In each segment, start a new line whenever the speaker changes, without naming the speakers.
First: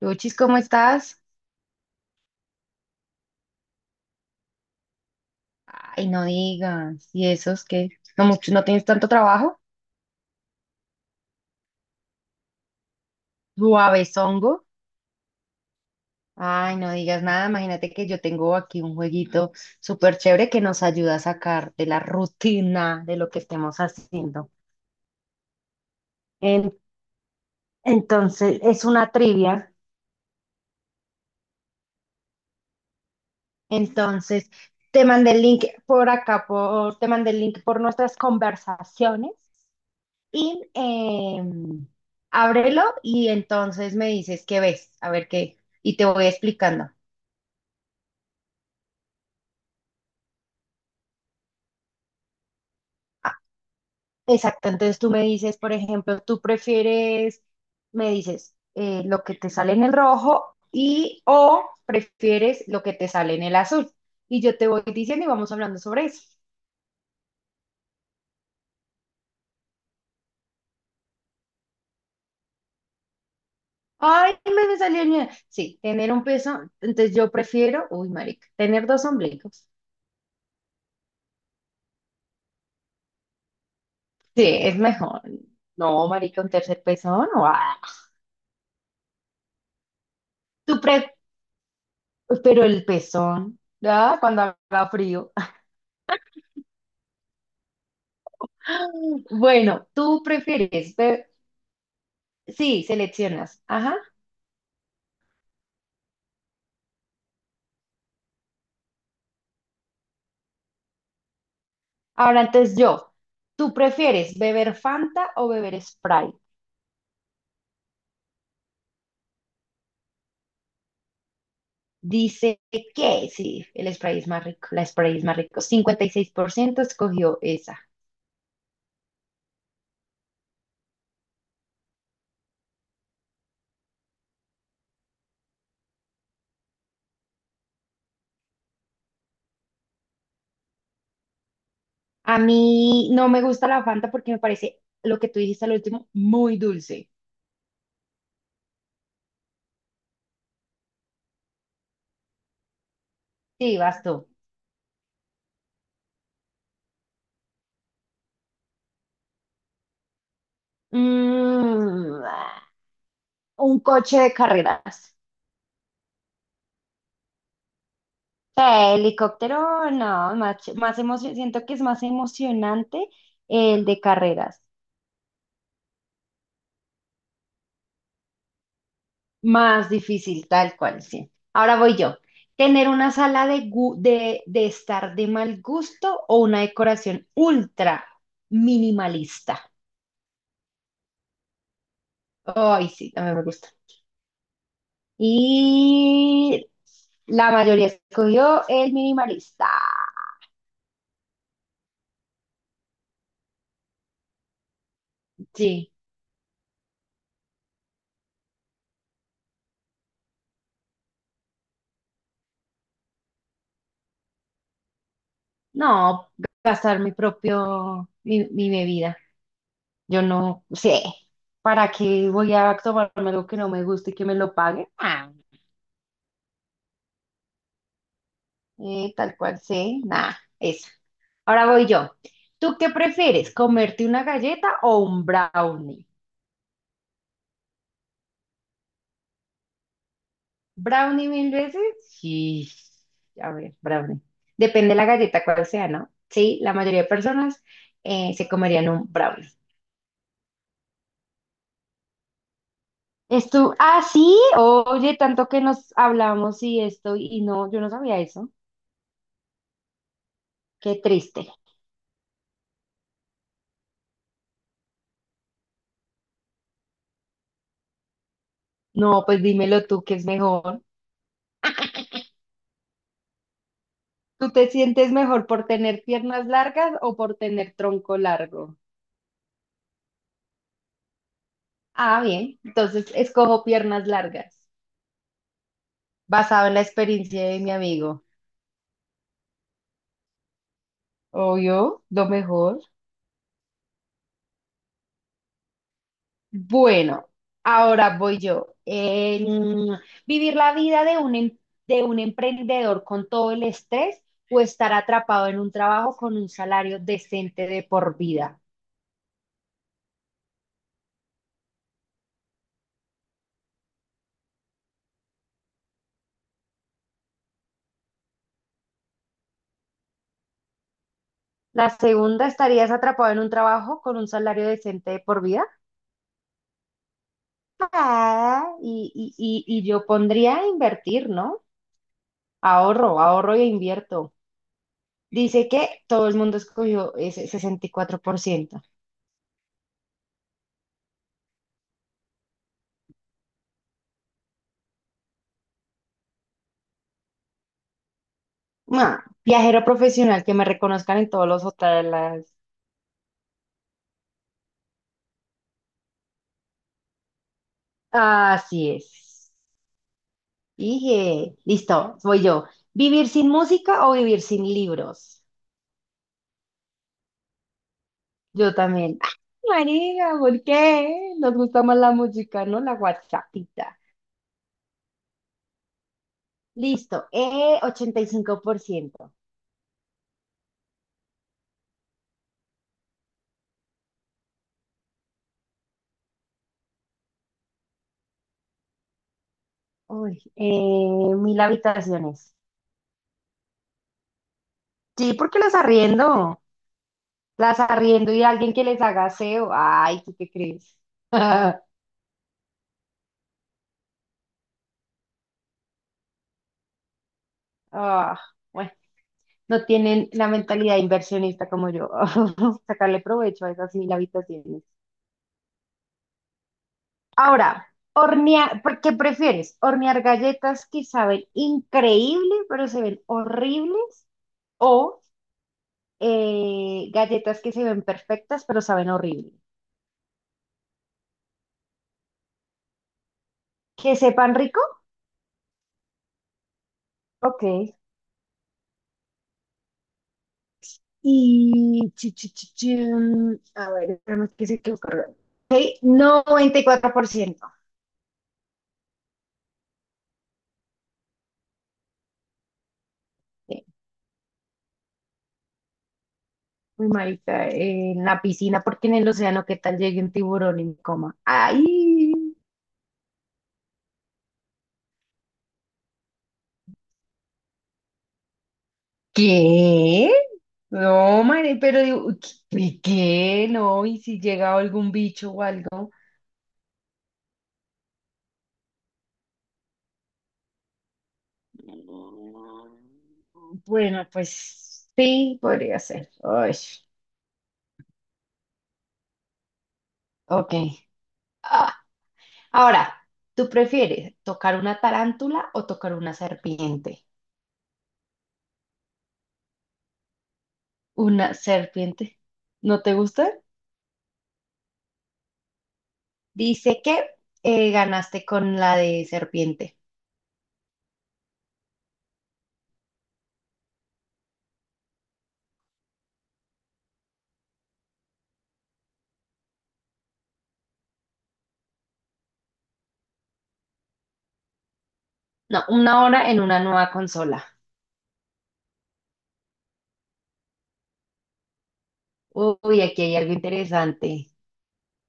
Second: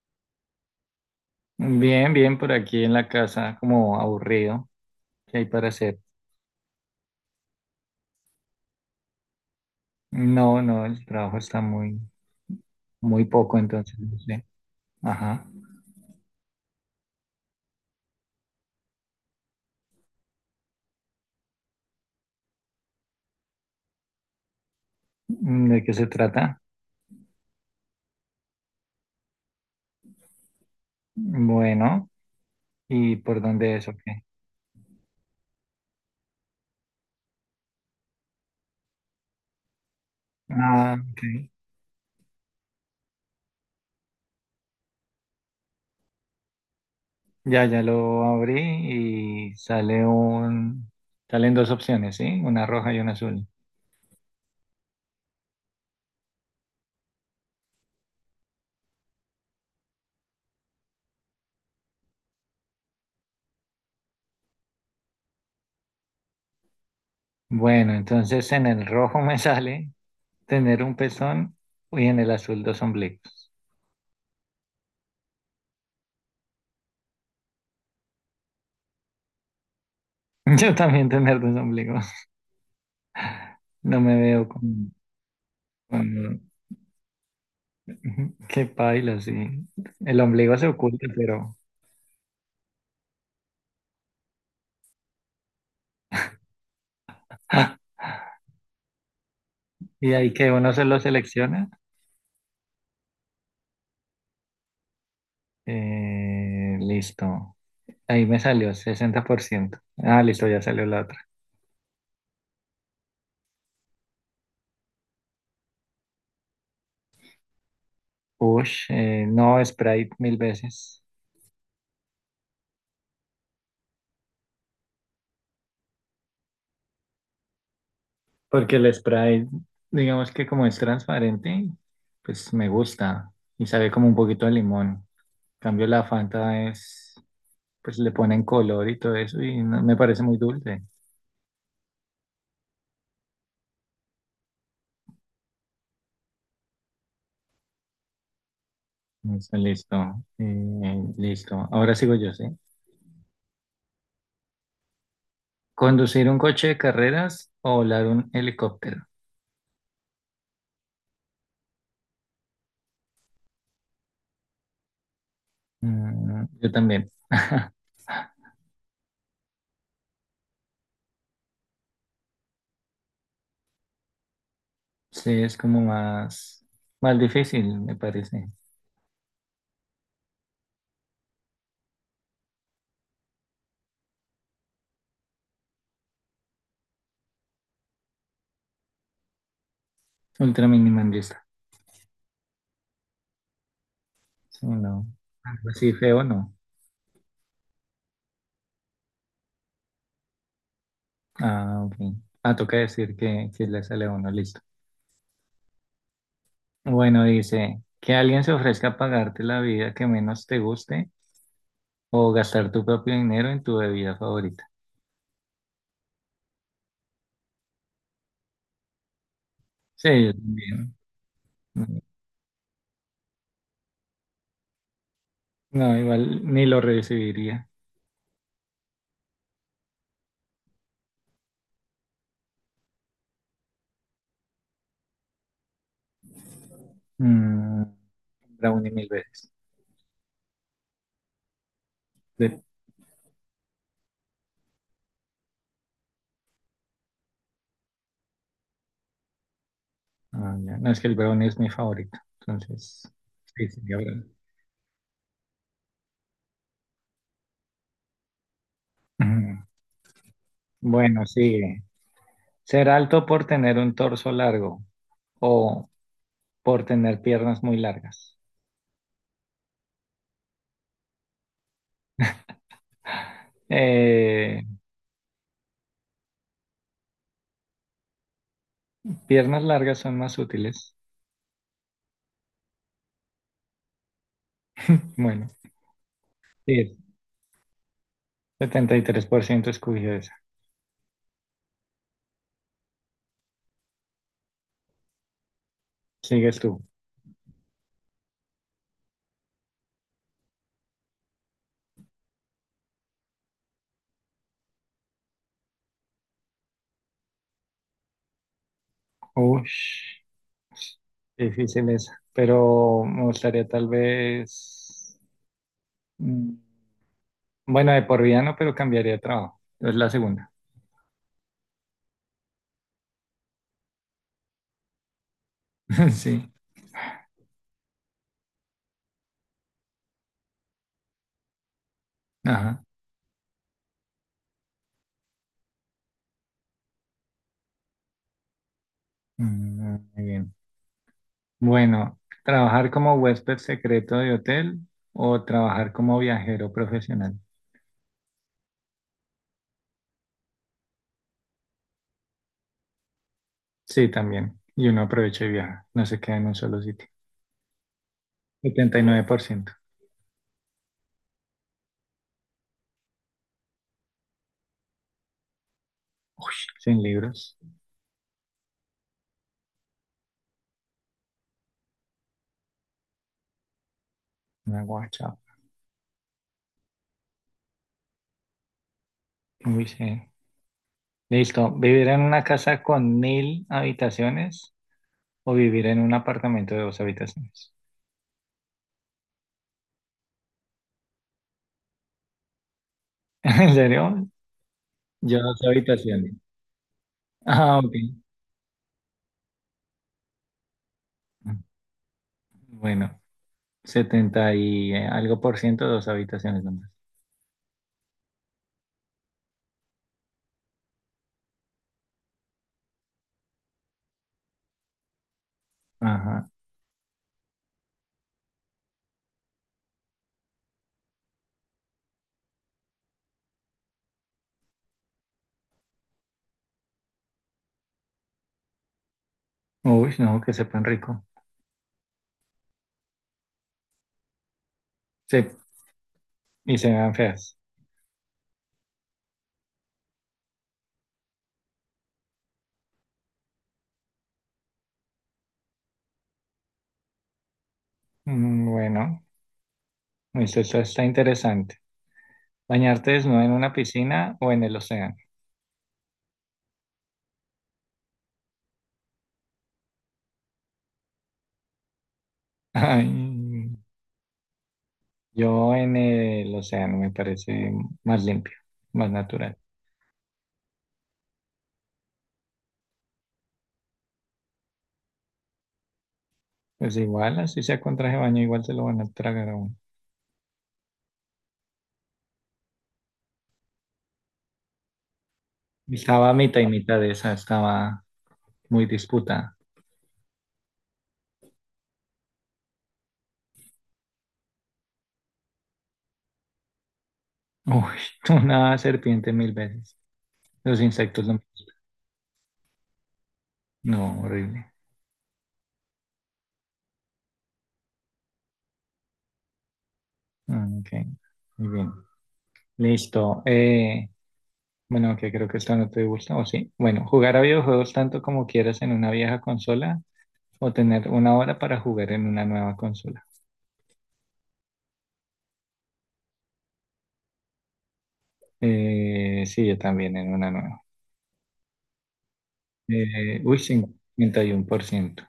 Luchis, ¿cómo estás?
Bien, bien, por aquí en la casa, como aburrido, ¿qué hay para hacer?
Ay, no digas. ¿Y esos que no mucho, no tienes tanto trabajo?
No, no, el trabajo está muy, muy poco, entonces no sé.
Suavezongo.
Ajá.
Ay, no digas nada. Imagínate que yo tengo aquí un jueguito súper chévere que nos ayuda a sacar de la rutina de lo que estemos haciendo.
Mm, ¿de qué se trata?
En- entonces, es una trivia.
Bueno, ¿y por dónde es o qué?
Entonces, te mandé el link por acá, te mandé el link por nuestras conversaciones. Y
Ah, ok.
ábrelo y entonces me dices qué ves, a ver qué, y te voy explicando.
Ya, ya lo abrí y salen dos opciones, ¿sí? Una roja y una
Ah,
azul.
exacto. Entonces tú me dices, por ejemplo, tú prefieres, me dices lo que te sale en el rojo y o prefieres lo que te sale en el azul. Y yo te voy diciendo y vamos hablando sobre eso.
Bueno, entonces en el rojo me sale tener un pezón y en el azul dos ombligos.
Ay, me salió el... Sí, tener un peso, entonces yo prefiero, uy, marica, tener dos ombligos.
Yo también tener dos ombligos. No me
Sí,
veo
es
con.
mejor. No,
Mm,
marica, un tercer pezón, no. Ah.
ujú, qué paila, sí. El ombligo se
¿Tú,
oculta,
pre-
pero.
Pero el pezón, ¿verdad? Cuando haga frío.
¡Ah!
Bueno,
Y
tú
ahí que uno se
prefieres
lo
beber.
selecciona.
Sí, seleccionas. Ajá.
Listo. Ahí me salió 60%. Ah, listo, ya salió la otra.
Ahora entonces yo. ¿Tú prefieres beber Fanta o beber Sprite?
Ush, no, Sprite mil veces.
Dice que sí, el Sprite es más rico. La Sprite es más rico. 56% escogió esa.
Porque el Sprite, digamos que como es transparente, pues me gusta y sabe como un poquito de limón. En cambio, la Fanta es, pues le ponen color y todo eso y me parece muy dulce.
A mí no me gusta la Fanta porque me parece lo que tú dijiste al último, muy dulce.
Listo, listo. Listo. Ahora sigo yo, ¿sí?
Sí, vas tú.
¿Conducir un coche de carreras o volar un helicóptero?
Mm, un coche de carreras.
Mm, yo también.
Sea, helicóptero, no, más siento que es más emocionante el de carreras,
Sí, es como más, más difícil, me parece.
más difícil, tal cual, sí. Ahora voy yo. ¿Tener una sala de estar de mal gusto o una decoración ultra minimalista?
Ultra minimalista.
Ay, sí, también me gusta.
Sí, no. Algo así feo, no.
Y la mayoría escogió el minimalista.
Ah, ok. Ah, toca decir que le sale a uno, listo.
Sí,
Bueno, dice, que alguien se ofrezca a pagarte la vida que menos te guste o gastar tu propio dinero en tu bebida favorita.
no, gastar mi propio, mi bebida.
Sí,
Yo
yo
no
también.
sé, ¿para qué voy a tomarme algo que no me guste y que me lo pague? Ah,
No, igual ni lo recibiría.
tal cual sí nada, eso. Ahora voy yo. ¿Tú qué prefieres, comerte una galleta o un brownie?
Mm, brownie mil veces.
¿Brownie mil veces?
De-
Sí, a ver, brownie. Depende de la galleta cuál sea, ¿no? Sí, la mayoría de personas se comerían un brownie.
Ah, ya. No, es que el brownie es mi favorito. Entonces,
¿Es
sí,
tú?
sería
Ah,
brownie.
sí, oye, tanto que nos hablamos y esto, y no, yo no sabía eso.
Ujú.
Qué
Bueno,
triste.
sigue. Ser alto por tener un torso largo o por tener piernas muy largas.
No, pues dímelo tú, ¿qué es mejor? ¿Tú
Eh,
te sientes mejor por tener piernas largas o por tener tronco largo?
piernas largas son más útiles.
Ah, bien, entonces escojo piernas largas,
Bueno,
basado en la
sí,
experiencia de mi amigo.
73% escogió esa.
Obvio, lo mejor.
Sigues tú.
Bueno, ahora voy yo. ¿Vivir la vida de un, de un emprendedor con todo el estrés o estar atrapado en un trabajo con un salario decente de por vida?
Ush, difícil esa. Pero me gustaría tal vez. mm, Bueno, de por vida no, pero cambiaría de trabajo. Es la segunda.
La segunda, estarías atrapado en un trabajo con un salario decente de por vida.
Sí.
Ah, y yo pondría a invertir, ¿no?
Ajá.
Ahorro, ahorro e invierto. Dice que todo el mundo escogió ese 64%.
Mm, muy bien. Bueno, ¿trabajar como huésped secreto de hotel o trabajar como viajero profesional?
Ah, viajero profesional, que me reconozcan en todos los hoteles.
Sí, también. Y uno aprovecha y viaja. No se queda en un solo sitio.
Así
Setenta y nueve por
es.
ciento.
Dije, listo, voy yo. ¿Vivir sin música o vivir sin libros?
Sin libros.
Yo también. ¡Ah, María, ¿por qué? Nos gusta más la música, ¿no? La WhatsAppita.
Una guacha.
Listo. 85%.
Uy, sí. Listo. ¿Vivir en una casa con mil habitaciones o vivir en un apartamento de dos habitaciones?
Uy, mil habitaciones.
¿En serio?
Sí,
Yo dos
porque las
habitaciones.
arriendo.
Ah,
Las
ok.
arriendo y alguien que les haga aseo. Ay, ¿tú qué crees?
Bueno, 70 y algo por ciento, dos habitaciones nomás.
Ah, bueno, no tienen la mentalidad inversionista como yo. Sacarle provecho a esas mil habitaciones.
Ajá.
Ahora, hornear, ¿por ¿qué prefieres? ¿Hornear galletas que saben increíble, pero se ven horribles? ¿O galletas que se ven perfectas, pero saben horrible?
Uy, no, que sepan rico.
¿Que sepan rico?
Sí, y se vean feas.
Ok. Y... chin. A ver, nada que se quedó cargado. Ok, 94%.
Bueno, eso está interesante. ¿Bañarte desnudo en una
Sí,
piscina o en el océano?
muy marica, en la piscina, porque en el océano, ¿qué tal llegue un tiburón y me coma? ¡Ay!
Ay, yo en el océano me parece más limpio, más natural.
¿Qué? No, madre, pero digo, ¿qué? ¿Qué? No, y si llega algún bicho o algo.
Pues igual, así sea con traje de baño, igual se lo van a tragar a uno.
Mm, bueno, pues sí, podría ser.
Estaba mitad y
Ay,
mitad de esa, estaba muy disputada.
ok. Ah, ahora, ¿tú prefieres tocar una tarántula o tocar una serpiente?
Uy, una serpiente mil veces. Los insectos no.
Una serpiente. ¿No te gusta?
No, horrible.
Dice que ganaste con la de serpiente.
Ah, ok, muy bien. Listo. Bueno, que creo que esta no te gusta, ¿o sí? Bueno, jugar a videojuegos tanto como quieras en una vieja consola o tener una hora para jugar en una nueva consola.
No, una hora en una nueva consola.
Sí, yo también en una nueva.
Uy, aquí hay
Eh,
algo
uy,
interesante.
51%.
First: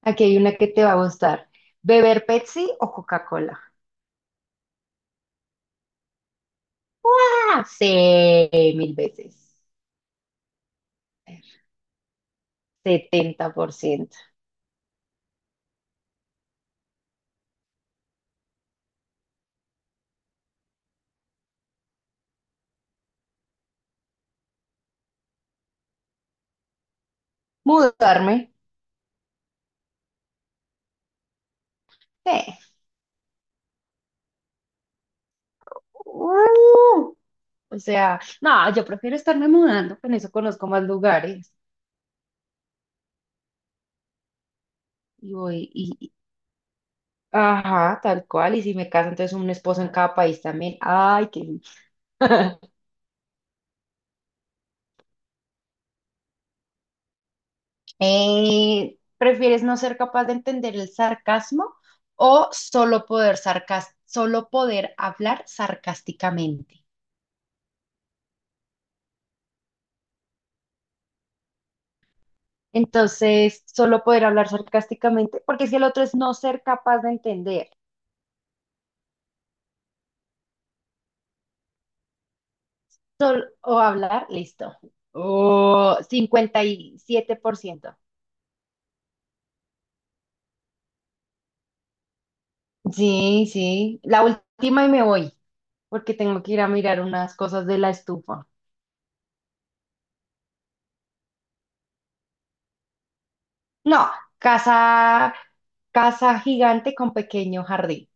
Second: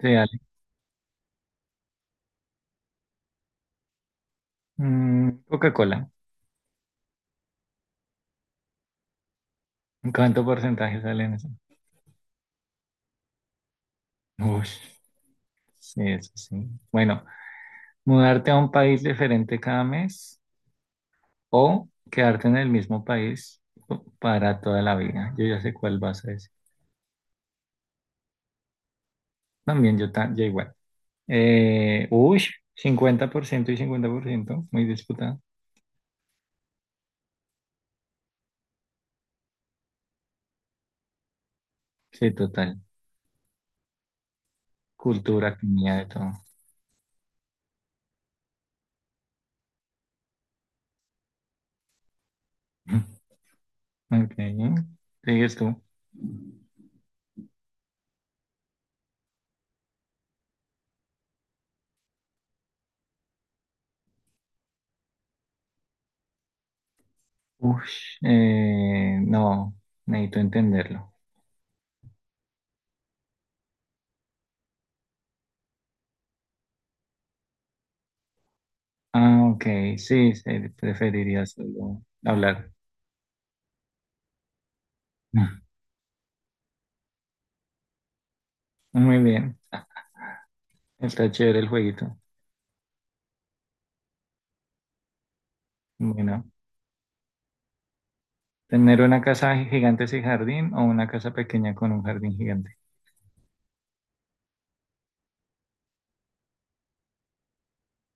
Sí,
Aquí hay
dale.
una que te va a gustar. ¿Beber Pepsi o Coca-Cola?
Mm, Coca-Cola.
¡Ah! Sí, mil veces.
¿Cuánto porcentaje sale
A
en
ver,
eso?
70%.
Uy, sí, eso sí. Bueno, mudarte a un país diferente cada mes o quedarte en el mismo país para toda la vida. Yo ya sé cuál vas a decir.
¿Mudarme?
También yo, yo igual. Eh,
Sí.
uy, 50% y 50% muy disputado.
Uh, o sea, no, yo prefiero estarme mudando, con eso conozco más lugares.
Sí, total.
Y
Cultura,
voy,
comida, de todo.
ajá, tal cual. Y si me caso, entonces un esposo en cada país también. Ay, qué...
Ok, sigues tú.
¿Prefieres no ser capaz de entender el sarcasmo o solo poder hablar sarcásticamente?
Uy, no, necesito entenderlo.
Entonces, solo poder hablar sarcásticamente, porque si el otro es no ser capaz de entender
Ah, ok, sí, sí, preferiría solo hablar.
o hablar, listo. O 57%.
Muy bien, está chévere el jueguito.
Sí, sí. La última y me voy, porque tengo
Bueno.
que ir a mirar unas cosas de la estufa.
Tener una casa gigante sin jardín o una casa pequeña con un jardín gigante.
No, casa, casa gigante con pequeño jardín.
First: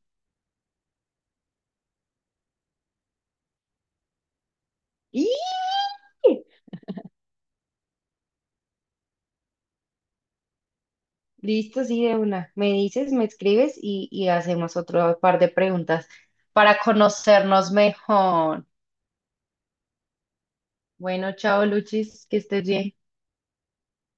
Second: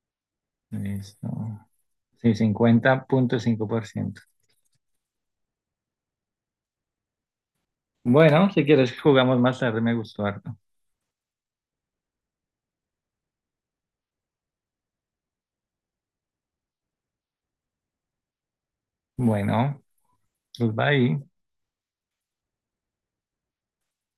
Listo. Sí, 50.5%.
Y
Bueno, si quieres jugamos más tarde, me gustó harto.
listo, sí, de una. Me dices, me escribes y hacemos otro par de preguntas para conocernos mejor.
Bueno, pues bye.
Bueno, chao, Luchis, que estés bien.